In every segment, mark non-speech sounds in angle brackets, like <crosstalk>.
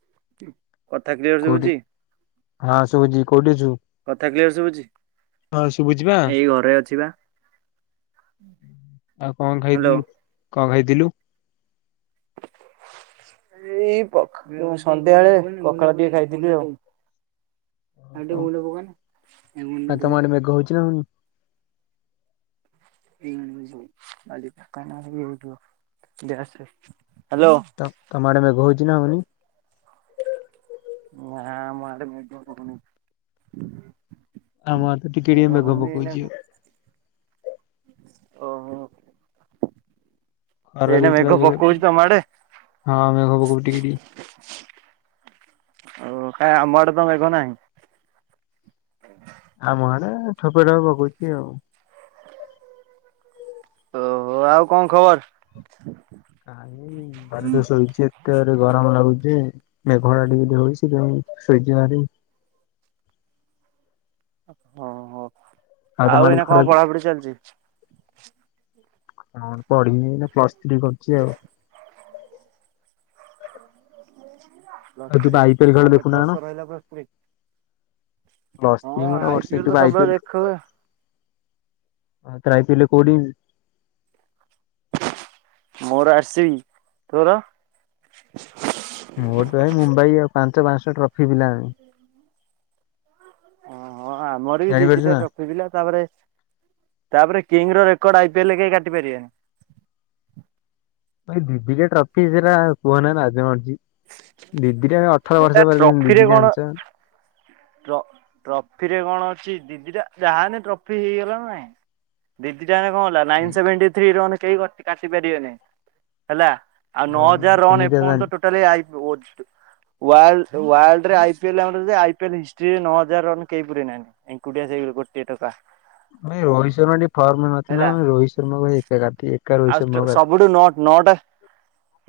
<unintelligible> Clear କୋଉଠି ଶୁଭୁଛି ହଁ ଶୁଭୁଛି କୋଉଠି ଅଛୁ କଥା କ୍ଲିୟର ଶୁଭୁଛି ହଁ ଶୁଭୁଛି ବା ଏଇ ଘରେ ଅଛି ବା ଆଉ କଣ ହ୍ୟାଲୋ। ଖାଇଥିଲୁ କଣ ଖାଇଥିଲୁ? ଏଇ ସନ୍ଧ୍ୟାବେଳେ ପଖାଳ ଟିକେ ଖାଇଥିଲି ଆଉ ଆଉ ଟିକେ ହ ଗୁଣ୍ଡ ପକାନା ଏ ଗୁଣ୍ଡ ଆ ତମ ଟିକେ ଆଡ଼େ ମେଘ ହଉଛି ନା ନାହିଁ <unintelligible> ତ ତମ ଆଡ଼େ ମେଘ ହଉଛି? ଦିନ ବେଳେ। ନାଁ ଆମ ଆଡ଼େ ମେଘ ହଉନି? ଆମ ତ ଟିକେ ଟିକେ ମେଘ ପକଉଛି, ଓହୋ ଖରା ଏଇନା ମେଘ ଦେଇଥିଲା ଜୋରେ ପକଉଛି ତମ ଆଡେ? ହଁ ମେଘ ପକାଉଛି ଟିକେ ଟିକେ। ଓ କାଇଁ ଆମ ଆଡ଼େ ତ ମେଘ ନାହିଁ? ଆମ ଆଡେ ଥୋପେ ଥୋପେ ପକଉଛି ଆଉ। ଓହୋ ଆଉ କଣ ଖବର? କାଇ ବାର <unintelligible> ଶୋଇଛି ଆଉ ଏତେ ଜୋରେ ଗରମ ଲାଗୁଛି ମେଘ ଟା ଟିକେ ଟିକେ ହଉଚି ତେଣୁ ଶୋଇଛି ହାରି। ହଁ ହଁ। ତମ ଆଉ, ଆଡେ ଏଇନା କଣ ଖରା ପଢାପଢି ଚାଲିଛି? କଣ ପଢିବି, ଏଇନା ପ୍ଲସ ଥ୍ରୀ କରୁଛି, ଆଉ। ପ୍ଲସ ଆଉ ତୁ ପା ଥ୍ରି, ଆଇ ପି ଏଲ ଖେଳ ଆଉ କେତେ ଦେଖୁନା କଣ? ବର୍ଷ ରହିଲା ପ୍ଲସ ଥ୍ରୀ, ପ୍ଲସ୍ ହଁ ଥ୍ରୀ ମୋର ଆଇ ବର୍ଷେ ପି ଏଲ ତୁ ତ ପା ଆଇ ସବୁବେଳେ ଦେଖୁ ଆ ତାତିଲ କୋଡ଼ି <inaudible> ମୋର ଆସିଚି, ତୋର ମୋର ତ ଭାଇ ମୁମ୍ବାଇ ଆଉ ପାଞ୍ଚ, <inaudible> ପାଞ୍ଚଶହ ଟା ଫିବି ଲାମି ଅ <inaudible> ହଁ ଆମର ବି ଦି ଜାଣିପାରୁଛୁ ଦିଟା ନା। ଟ୍ରଫି ଥିଲା, ତାପରେ ତାପରେ କିଙ୍ଗ ର ରେକର୍ଡ ଆଇପିଏଲରେ କେହି କାଟି ପାରିବେନି। ଭାଇ ଦି ଦିଟା ଟ୍ରଫି ସେରା କୁହନା, ନା ନାଜ ମାଡ଼ୁଛି। ଦି, ଦିଟା ଅଠର ତା ବର୍ଷ ପରେ ଦି, ଟ୍ରଫିରେ ଦିଟା କଣ ଆଣିଛ। ଟ୍ରଫିରେ କଣ ଅଛି, ଦି ଦିଟା ଯାହାନେ ଟ୍ରଫି ହେଇଗଲା, ନାଇଁ ଦି ଦି କଣ ହେଲା, ନାଇନ ସେଭେଣ୍ଟି ଥ୍ରୀ ର ମାନେ କେହି କାଟି ପାରିବେନି ହେଲା। ଆଉ ନଅ ହଜାର ରନ ଏମିତିଆ ଏପର୍ଯ୍ୟନ୍ତ ତାହାଲେ। ଟୋଟାଲି ଆ ୱାଲଡ, ୱାଲ୍ଡରେ ଆଇ ପି ଏଲ ଆମର ଯେମିତି ଆଇ ହିଷ୍ଟିରେ ନଅ ହଜାର ରନ କେହି ପୁରେଇ ନାହାନ୍ତି, ଏଙ୍କୁଟିଆ ସେଇ ଗୋଟିଏ ଟୋକା। ନାଇ ରୋହିତ ଶର୍ମା ଟିକେ ଫର୍ମ ହେଲା ନଥିଲା, ରୋହିତ ଶର୍ମା କୁ ପା ଏକା କାଫି। ଆଉ ସବୁଠୁ ନଅ, ନଅଟା,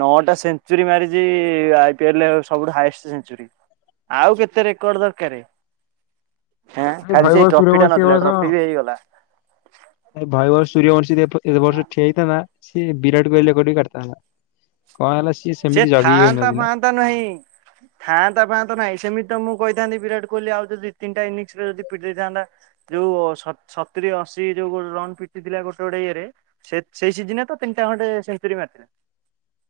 ନଅଟା ସେ ସେଞ୍ଚୁରି ମାରିଚି ଆଇ ପି ଏଲ ରେ ସବୁଠୁ ହାଏଷ୍ଟେ ସେଞ୍ଚୁରୀ, ଆଉ କେତେ ରେକଡ ଦରକାରେ। ଏ ଭଇବର ସୂର୍ଯ୍ୟବଂଶୀ ଏ ବର୍ଷ, ବି ହେଇଗଲା। ଭଇବର ସୂର୍ଯ୍ୟବଂଶୀ ଏ ବର୍ଷ ଠିଆହେଇ ତେ ନା ସେ ବିରାଟ କୋହିଲି ରେକର୍ଡ ବି କାଟିଥାନ୍ତା। କଣ ହେଲା ସିଏ ସେ ସେମିତି ଜଗିକି ଥାଆନ୍ତା, ଖେଳୁନଥିଲା। ଫାଆନ୍ତା ନାହିଁ, ଥାଆନ୍ତା, ଫାଆନ୍ତା ନାହିଁ, ସେମିତି ତ ମୁଁ କହିଥାନ୍ତି, ବିରାଟ କୋହଲି ଆଉ ଯଦି ତିନିଟା ଇନିଂସ ରେ ଯଦି ପିଟି ଦେଇଥାନ୍ତା, ଯୋଉ ସତୁରି, ଅଶୀ ଯୋଉ ରନ ପିଟିଥିଲା, ଗୋଟେ ଗୋଟେ ଇଏରେ ସେଇ ସିଜିନରେ ତ ତିନିଟା ଖଣ୍ଡେ ସେଞ୍ଚୁରି ମାରଥିଲା।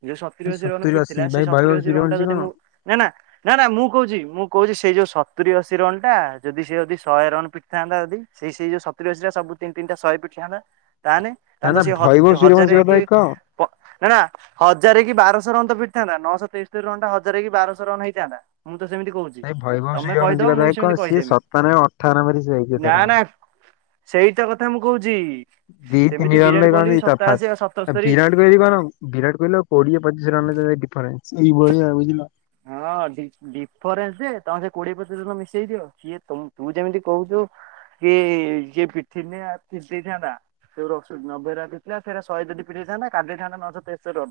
ଯୋଉ ସତୁରି, ଅଶୀ ରନ ଅଶୀ ପିଟିଥିଲା, ସେଇ ଭାଇ ସତୁରି, ଭୈଭବ ଅଶୀ ରନ ଟା ସୂର୍ଯ୍ୟବଂଶୀ ଯଦି କଣ ମୁଁ ନା, ନା, ନା, ନା ମୁଁ କହୁଛି, ମୁଁ କହୁଛି। ସେଇ ଯୋଉ ସତୁରି, ଅଶୀ ରନ ଟା ଯଦି ସେ ଯଦି ଶହେ ରନ ପିଟିଥାନ୍ତା, ଯଦି ସେଇ ଯୋଉ ସତୁରି, ଅଶୀ ଟା ସବୁ ତିନି ତିନିଟା ଶହେ ପିଟିଥାନ୍ତା। ତା ନେ, ନା ତାନେ ତ ନା ସେ ଭୈଭବ ସୂର୍ଯ୍ୟବଂଶୀ ହଜାରେ କି କଥା କହ ପ ନା, ନା ହଜାର କି ବାରଶହ ରନ ତ ପିଟିଥାନ୍ତା, ନଅଶହ ତେସ୍ତରି ରନ୍ ଟା ହଜାର କି ବାରଶହ ରନ ହେଇଥାନ୍ତା। ତ ସେମିତି କହୁଛି ଭାଇ ଭଇବହ ତମେ କହିଦବ ସୂର୍ଯ୍ୟବଂଶୀ ମୁଁ କଥା ବି ସେମିତି କଣ, ସିଏ କହିଦେମି ସତାନବେ ଅଠାନବେ ରେ ସେ ଯାଇଛି ତାର। ସେଇଟା କଥା ମୁଁ କହୁଛି, ଦି ସେମିତି ତିନି ରନ ବିରାଟ ରେ କୋହଲି କନ୍ତିି ତଫାତ୍, ସତାଅଶୀ ଆଉ ସତସ୍ତରୀ ବିରାଟ କୋହଲିି କଣ ବିରାଟ କୋହିଲ କୋଡିଏ ପଚିଶିରନ ଭିତରେ ଡିଫରେନଣ୍ଟ ସେଇ ଭଳିଆ ବୁଝିଲ। ହଁ ଡିଫରେନ୍ସ ଯେ ତମେ ସେ କୋଡିଏ ପଚିଶ ଜଣ ମିଶେଇ ଦିଅ ସଏ ତୁ ଯେମିତି କହୁଛୁ କି ଯି <unintelligible> ଏ ପିଠ ଦେଇ ଥାନ୍ତା <unintelligible> ନବେ ରେ ଆସି ଥିଲା ସେ ଶହେ ଯଦି ପିଟି ଦେଇଥାନ୍ତା କାଟି କାଟି ଦେଇ ଥାନ୍ତେ ନଅଶହ ତେସ୍ତର ରନ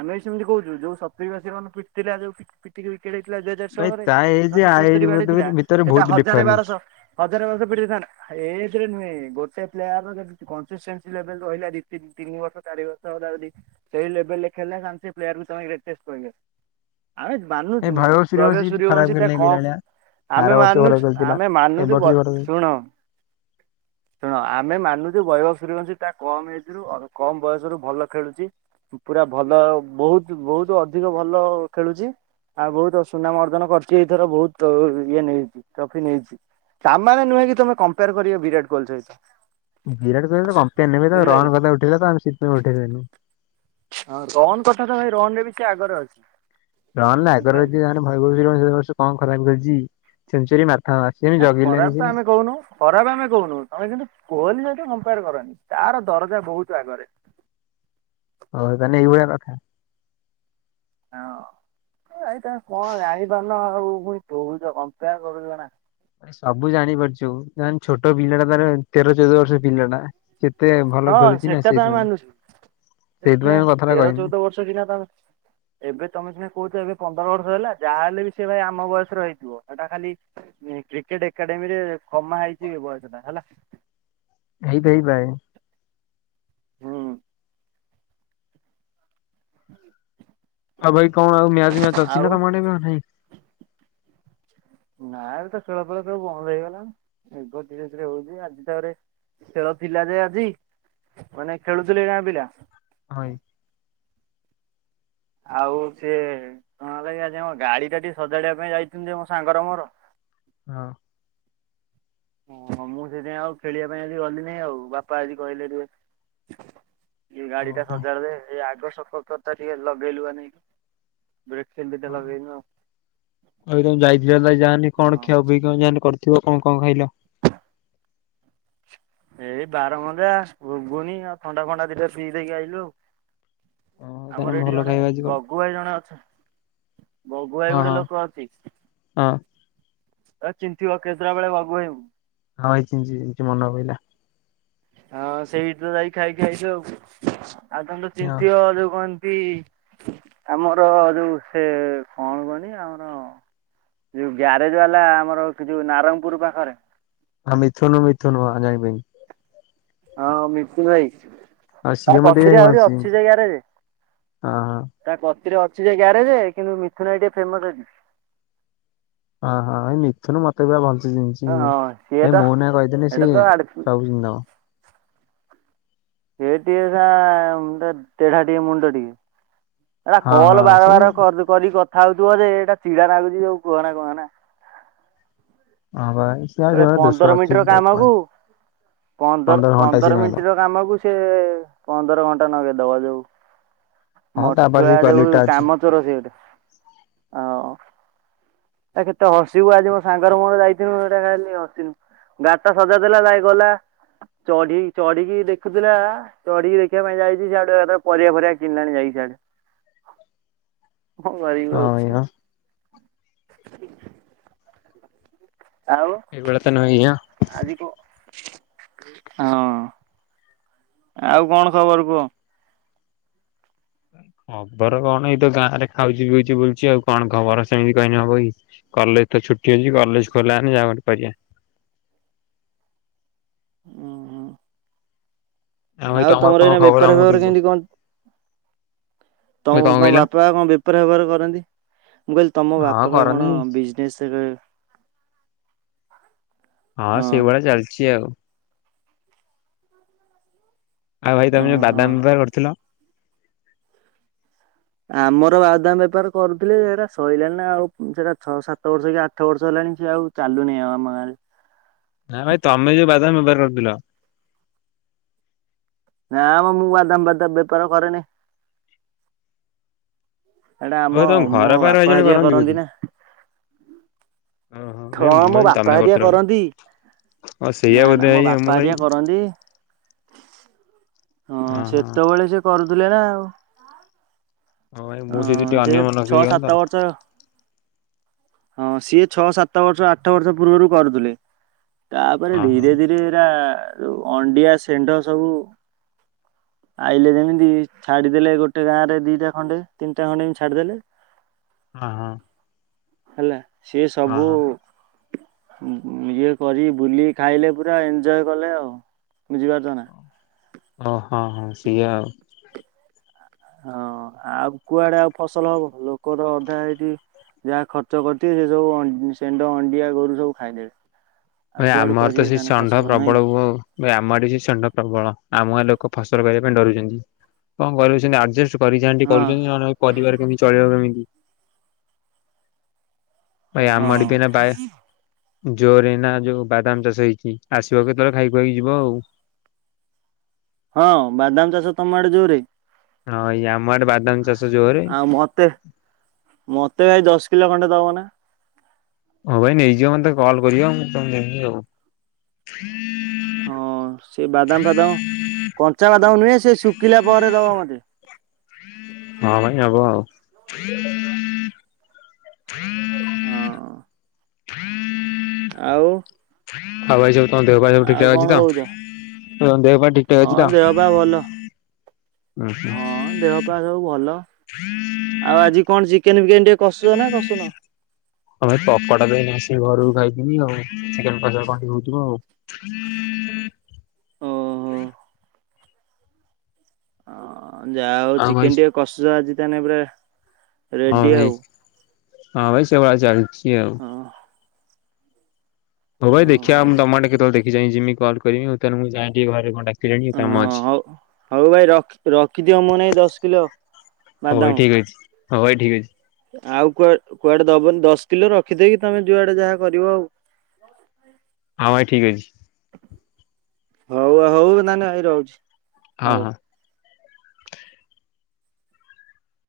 ଆମେ ବି ସେମିତି କହୁଛୁ ଯୋଉ ସତୁରି ଅଶୀ ରନ୍ ପିଟି ଥିଲା ଯୋଉ ସେତିକି ଭିତରେ। ଥିଲା ଦୁଇ ଭାଇ ହଜାରଷୋହଳରେ ତା ଏଜ୍ ପାଞ୍ଚଶହ ଆ ଏଜ୍ ତେସ୍ତରୀ ବାଡିି ଥିଲା ଭିତରେ ଏଟା ବହୁତ ହଜାର ଡିଫରେନ୍ସ। ବାରଶହ ହଜାର ବାରଶହ ପଡି ଦେଇଥାନ୍ତା ଏଥିରେ ନୁହେଁ ଗୋଟେ ପ୍ଲେୟାର ଯଦି କଷ୍ଟିସେଷ୍ଟି ଲେବୁଲ୍ ରହିଲା ଦି ତିନି ବର୍ଷ ଚାରି ବର୍ଷ ହେଲା ଯଦି ସେଇ ଲେବୁଲୁ ରେ ଖେଳିଲେ ସେ ପ୍ୟାୟାର ତମେ <unintelligible> କହିଲ ଆମେ ଏଇ ମାନୁଛୁ ଭୈଭବ ସୂର୍ଯ୍ୟବଂଶୀ ବୈଭବ କିଛି ସୂର୍ ଖରାପ ର୍ଵଂଶ ତା ଖେଳିନି କେଜାଣି କଣ ଆର ଆମେ ବର୍ଷ ଭଲ ମାନୁଛୁ ଖେଳିଥିଲା। ଆମେ ଏ ମାନୁଛୁ ବର୍ଷ ବୈ ବି ଭଲ ଖେଳୁଛି। ଶୁଣ ଶୁଣ ଆମେ ମାନୁଛୁ ବୈଭ ଶୁ ସୂର୍ୟବଂଶି ତା କମ ଏଜ୍ ରୁ କମ ବୟସରୁୁ ଭଲ ଖେଳୁଛି ପୁରା ଭଲ ବହୁତ ବହୁତ ଅଧିକ ଭଲ ଅ ଖେଳୁଛି ଆଉ ବହୁତ ସୁନାମ ଅର୍ଜନ କରିଛି ଏଇଥର ବହୁତ ଇଏ ନେଇଛି ଟ୍ରଫି ନେଇଛି ତାମାନେ ନୁହେଁ କି ତମେ କମ୍ପେୟାର କରିବ ବିରାଟ କୋହଲି ସହିତ। ବିରାଟ କୋହଲି ତ କମ୍ପ ନେବ ତ ବୁଝିପାରିଲ। ରନ କଥା ଉଠେଇଲା ତ ଆମେ ସେଥିପାଇଁ ଉଠେଇଦେଲୁ। ହଁ ରନ୍ କଥା ତ ଭାଇ ରନ୍ ରେ ବି ସେ ଆଗରେ ଅଛି। ରନ୍ ନା ଆଗରୁ ବୁଝିପାରିଲ। <unintelligible> କଣ ଖରାପ ଖେଳିଛି ସେଞ୍ଚୁରି ମାର୍ ନା ଖରାପ ତ ଆମେ କହୁନୁ ଖରାପ ଆମେ କହୁନୁ ତମେ କିନ୍ତୁ କୋହିଲି ସହିତ କମ୍ପେୟାର କରନି। ତାର ଦରଜା ବହୁତ ଆଗରେ। ହଉ ତାନେ ଏହିଭଳିଆ କଥା। ହଁ ଭାଈ ତ କଣ ଜଣିପାରୁନ ଆଉ ପୁଣି କହୁଛ କମ୍ପେୟାର କରୁଛ ନା। ସବୁ ଜାଣି ପାରୁଚୁ ଯେ ଛୋଟ ପିଲାଟା ତାର ତେର ଚଉଦ ବର୍ଷ ପିଲା ଟା। ହଁ ସେଟା ତ ଆମେ ମାନୁଛୁ ସିନା ସେଇଥିପାଇଁ ମୁଁ କଥାଟା ତେର କହିନି ଚଉଦ ବର୍ଷ ସିନା ତମେ ଏବେ ତମେ ସିନା କହୁଚ ଏବେ ପନ୍ଦର ବ ହେଲା ଯାହାହେଲେ ବି ସେ ଭାଇ ଆମ ବୟସରେ ହେଇଥିବ ସେଟା ଖାଲି କ୍ରିକେଟ ଏକାଡେମୀରେ କମା ହେଇଛି ବୟସ ଟା ହେଲା। ହେଇ ଥାଇ ପାରେ। ହୁଁ ଆଉ ଭାଇ କଣ ଆଉ ମ୍ୟାଚ ମ୍ୟାଚ ଅଛି ଆଉ ନା ତମ ଆଡେ ଏବେ ଆଉ ନାହିଁ। ଗାଁ ରେ ତ ଖେଳ ଫେଳ ସବୁ ବନ୍ଦ ହେଇଗଲାଣି ମେଘ ଧୀରେ ଧୀରେ ହଉଛି ଆଜି ତାପରେ ଖେଳ ଥିଲା ଯେ ଆଜି ମାନେ ଖେଳୁଥିଲେ ଗାଁ ପିଲା ହଁ ଇ ଆଉ ସିଏ କଣ ହେଲା କି ଆଜି ଆମ ଗାଡି ଟା ଟିକେ ସଜାଡିବା ପାଇଁ ଯାଇଥିଲୁ ଯେ ମୋ ସାଙ୍ଗର ମୋର ହଁ। ଓଁ ମୁଁ ସେଥିପାଇଁ ଆଉ ଖେଳିବା ପାଇଁ ଆଜି ଗଲିନି ଆଉ ବାପା ଆଜି କହିଲେ ଟିକେ ଏ ଗାଡି ଟା ହଁ ହଁ। ସଜାଡ ଯାଏ ଏଇ ଆଗ ସକପଚରଟା ଟିକେ ଲଗେଇଲୁ ବା ନେଇଁ। ହଁ ଆଉ ତମ ଯାଇଥିଲ ଯାହାନି କଣ ହଁ କ୍ଷୟ ପିଇ ଯା କରି <unintelligible> ଥିବ କଣ କଣ ଖାଇଲ? ଏଇ ବାରମଜା ଘୁଗୁନି ଆଉ ଥଣ୍ଡା ଫଣ୍ଡା ଦିଟା ପି ଦେଇକି ଆଇଲୁ ଆଉ। ହଁ ତାହେଲେ ଆମର ଏଇଠି ଭଲ ଜଣେ ଖାଇବା ଆଜି କଣ ବଗୁ ଭାଇ ଜଣେ ଅଛି ବଗୁ ଭାଇ ହଁ ଗୋଟେ ହଁ ଲୋକ ଅଛି। ହଁ। ଏ ଚିନିଥିବ କେନ୍ଦ୍ରାପଡ଼ା ବଗୁ ଭାଇ ଙ୍କୁ। ହଁ ଭାଇ ଚିହ୍ନିଚି ଚିହ୍ନିଚି ମନ ପଇଲା। ହଁ ସେଇଠି ତ ଯାଇ ଖାଇକି ଆଇଚୁ ଆଉ। ଆଉ ତମେ ତ ହଁ। ଚିହ୍ନିଥିବ ଯୋଉ କଣ ତି ଆମର ଯୋଉ ସେ କଣ କହନି ଆମର ଯୋଉ ଗ୍ୟାରେଜ ବାଲା ଆମର କି ଯୋଉ ନାରଙ୍ଗପୁର ପାଖରେ। ହଁ ମିଥୁନୁ ମିଥୁନୁ ହଁ ଜାଣି ପାଇଲି। ହଁ ମିଥୁନ ଭାଇ। ଆଉ ତା ସିଏ ମତେ ବି କଚରୀ ଭାଇ ଆହୁରି ଭଲସେ ଅଛି ଚିହ୍ନିଚି ଜାଗାରେ ହଁ ହଁ। ତା କ ଥିରେ ଅଛି ଯେ ଗ୍ୟାରେଜ କିନ୍ତୁ ମିଥୁନ ଭାଇ ଟିକେ ଫେମସ ଅଛି। <inaudible> ହଁ ହଁ ଏଇ ମିଥୁନୁ ମତେ ବି ଭଲ ହଁ ସିଏ ତ <unintelligible> ମୋହନ ଭାଇ କହିଦେଲେ ସେଇଟା ତ ସିଏ ଆଡ ସେ ସବୁ ଚିହ୍ନି ଦବ ସେ ଟିକେ ତା ତେଢା ଟିକେ ମୁଣ୍ଡ ଟିକେ ହେରା ହଁ କଲ ହଁ ବାର ସେ ହଁ ବାର ବା କରି କ ଆଉଥିବ ଯେ ଏଇଟା ଚିଡା ଲାଗୁଚି ଯୋଉ କୁହନା କୁହନା। <inaudible> ସେ ଆଉ ସେଭଳିଆ ଦୋଷ ପନ୍ଦର ଅଛି ମିନିଟ ର କାମ ପ- କୁ <inaudible> ପନ୍ଦର ଘଣ୍ଟା ସିଏ ପନ୍ଦର ରହିବ। ମିନିଟ ର କାମ କୁ ସିଏ ପନ୍ଦର ଘଣ୍ଟା ନଗେଇଦବ ଯୋଉ ହଁ ତା ପାଖରେ ମଠୁଆ ସେଇ ଯୋଉ କ୍ୱାଲିଟି ଟା ଅଛି। କାମଚୋର ସେ ଗୋଟେ। <inaudible> ଆଉ। ଆ କେତେ ହସିବୁ ଆଜି ମୋ ସାଙ୍ଗର ମୋର ଯାଇଥିଲୁ ସେଟା ଖାଲି ହସିନୁ। ଗାଡିଟା ସଜାଡି ଦେଲା ଯାଇ ଗଲା ଚଢି ଚଢିକି ଦେଖୁଥିଲା। ଚଢିକି ଦେଖିବା ପାଇଁ ଯାଇଚି ସିଆଡେ ପରିବା ଫରିବା କିଣିଲାଣି ଯାଇକି ସିଆଡେ। କଣ କରିବୁ ଆଉ। ହଁ <inaudible> ଏଇଆ <inaudible> ଆଉ ଏବେ <unintelligible> ଆଜି କ ହଁ ଆଉ କଣ ଖବର କୁହ? ଖବର କଣ ଏଇ ତ ଗାଁ ରେ ଖାଉଛି ପିଉଛି ବୁଲୁଚି। ଆଉ କଣ ଖବର ସେମିତି କହିନେ ହବକି। କଲେଜ ତ ଛୁଟି ଅଉଛି କଲେଜ ଖୋଲା ହେଲେ ଯାହା ଗୋଟେ କରିବା। <inaudible> ଉଁ ହୁଁ। ଭାଇ ଆଉ ତମର କଣ ଏଇନା ଖବର ବେପାର ଆମକୁ ଫେପାର ଟିକେ କୁହ। କେମତି କଣ ତମ ଭାଇ କଣ ତମ କହିଲ? ବାପା କଣ ବେପାର ଫେପାର କରନ୍ତି। ମୁଁ କହିଲି ତମ ହଁ ବାପା ବା କଣ କରନି। ବିଜନେସ ରେ ହଁ ସେଇଭଳିଆ ଚାଲିଛି ଆଉ। ଆଉ ଭାଇ ତମେ ଯୋଉ ଓହୋ। ବାଦାମ ବେପାର କରିୁଥିଲ। ଆମର ବାଉଦାମ ବେପାର କରୁଥିଲେ ସେଟା ସରିଲାଣି ନା। ଆଉ ସେଇଟା ଛଅ ସାତ ବର୍ଷ କି ଆଠ ବର୍ଷ ହେଲାଣି ସ ଆଉ ଚାଲୁନି ଆଉ ଆମ ଗାଁରେ। ନା ଭାଇ ତମେ ଯୋଉ ବାଦାମ ବେପାର କରୁଥିଲ। <inaudible> ନାଁମ ମୁଁ ବାଦାମ ଫାଦାମ ବେପାର କରେନି। ହେଇଟା ହଉ ଆମ ତମ ମୋ ଘର ପାଖରେ ଭାଇ ବାପା ଜଣେ ହେରିକା କରନ୍ତି ବୋଧେ ନା। ଓହୋ <inaudible> ଭାଇ ହଁ ମୁଁ ମୋ ଭାବିଲି ବାପା ତମେ ହାରିକା କରୁଥିଲ କରନ୍ତି। ହଁ <inaudible> ସେଇଆ ନା ନା ବୋଧେ ମୋ ଭାଇ ମୁଁ ବାପା ଭାଇ ହାରିକା କରନ୍ତି। ହଁ ସେତେବେଳେ ସେ କରୁଥିଲେ ନା ଓହ ହଁ ଏ ମୁଁ ସେଇଠି ଟିକେ ଅନ୍ୟମନସ୍କ ହେଇଗଲି ସାତ ତ। <inaudible> ବର୍ଷ ହଁ ସିଏ ଛଅ ସାତ ବର୍ଷ ଆଠ ବର୍ଷ ପୂର୍ବରୁ କରୁଥିଲେ। ତାପରେ ହଁ ହଁ ଧୀରେ ଧୀରେ ଏରା ଆଉ ଅଣ୍ଡିଆ ସେଣ୍ଢ ସବୁ ଆଇଲେ ଯେମିତି ଛାଡିଦେଲେ ଗୋଟେ ଗାଁ ରେ ଦିଟା ଖଣ୍ଡେ ତିନିଟା ଖଣ୍ଡେ ଏମିତି ଛାଡିଦେଲେ। ଓ ହଁ। ହେଲା। ସେ ହଁ ସବୁ ହଁ ଇଏ କରି ବୁଲି ଖାଇଲେ ପୁରା ଏନ୍ଜୟ କଲେ ଆଉ ବୁଝିପାରୁଛ ନା। ଓ ହଁ ହଁ ସିଏ ଆଉ। ହଁ ଆଉ କୁଆଡେ ଆଉ ଫସଲ ହବ ଲୋକ ତ ଅଧା ହେଇଠି ଯାହା ଖର୍ଚ୍ଚ କରିଥିବେ ସେ ସବୁ ଷେଣ୍ଢ ଅଣ୍ଡିଆ ଗୋରୁ ସବୁ ଖାଇଦେବେ। ଆଉ ଭାଇ କୁଆଡୁ ଆମର ତ କରିବେ ସେ ତାହେଲେ ଷଣ୍ଢ ଫସଲ ନାଇଁ ପ୍ରବଳ କି? ହୁ ଆମ ଆଡ଼େ ସେ ଷଣ୍ଢ ପ୍ରବଳ ଆମ ଲୋକ ଫସଲ କରିବା ପାଇଁ ଡରୁଛନ୍ତି। କଣ କରିବୁ ସେମିତି ଆଡଜେଷ୍ଟ୍ ପଡ଼ିଶା ଆଣ୍ଟି ହଁ କରୁଛନ୍ତି ନହେଲେ ପରିବାର କେମିତି ଚଳିବ କେମିତି? ଭାଇ ଆମ ହଁ ଆଡ଼େ କି ନା ବାଏ ଜୋରେ ଏନା ଯୋଉ ବାଦାମ ଚାଷ ହେଇଚି ଆସିବ କେତେବେଳେ ଖାଇ ଖୁଆକି ଯିବ ଆଉ। ହଁ ବାଦାମ ଚାଷ ତମ ଆଡେ ଜୋରେ? ହଁ ଏଇ ଆମ ଆଡେ ବାଦାମ ଚାଷ ଜୋରେ ଆଉ ମତେ ମତେ ଭାଇ ଦଶ ଲେ ଖଣ୍ଡେ ଦବ ନା? ହଉ ଭାଇ ନେଇଯିବ ମତେ କଲ କରିବ ମୁଁ ତମକୁ ଦେବି ଆଉ। ହଁ ସେ ବାଦାମ ଫାଦାମ କଞ୍ଚା ବାଦାମ ନୁହେଁ ସେ ଶୁଖିଲା ପରେ ଦବ ମତେ। ହଉ। ହଁ। ଆଉ ଆଉ ଭାଇ ସବୁ ତମ ଦେହ ପା ସବୁ ଠିକ ଆଉ ଠାକ କଣ ଅଛି ତ? କହୁଛ? ତମ ଦେହ ପା ଠିକ୍ ଠାକ୍ ଅଛି ହଁ ତ? ଦେହ ପା ଭଲ ଉଁ ହୁଁ। ହଁ ଦେହ ପା ସବୁ ଭଲ ଆଉ ଆଜି କଣ ଚି ଚିକେନ ଫିକେନ ଟିକେ କସୁଚ ନା କସୁନ? ହଁ ଭାଇ ପକୋଡା ତ ଏନେ ଆସିକି ଘରକୁ ଖାଇଥିଲି ଆଉ ଚିକେନ କସା କଣ ଟିକେ ହଉଥିବ ଆଉ। ଓହୋ। ଅ ହଁ ଯାହା ଆଉ ଚିକେନ ଟିକେ କଷୁସ ଆଜି ତାହେନେ ପୁରା ହଁ ରେଡି ଭାଇ ଆଉ। ହଁ ଭାଇ ସ ସେଭଳିଆ ଚାଲିଚି। ଆଉ। ହଁ। ହଉ ଭାଇ ଦେଖିବା ହଉ ଆମ ତମ ଆଡ଼େ କେତବେଳେ ଦେଖି ଦେଖି ଯାଇଁ ଜିମି କଲ୍ କରିବି ଆଉ ତେଣୁ ମୁଁ ଯାଏ ଘରେ ଟିକେ କଣ ଡାକ ହଁ ହଉ ହଉ ଭାଇ ରଖି ରଖିଦିଅ ମୋ ନାଗି ଦଶ କିଲୋ ହଉ ଭାଇ ବାଦାମ। ଠିକ୍ ଅଛି। ହଉ ଭାଇ ଠିକ ଅଛି। ଆଉ କୁଆ କୁଆଡେ ଦବନି ଦଶ କିଲୋ ରଖିଦେଇକି ତମେ ଯୁଆଡେ ଯାହା କରିବ ଆଉ। ହଁ ଭାଇ ଠିକ ଅଛି। ହଉ ହଉ ତାହେନେ ଭାଇ ରହୁଚି। ହଁ ହଁ।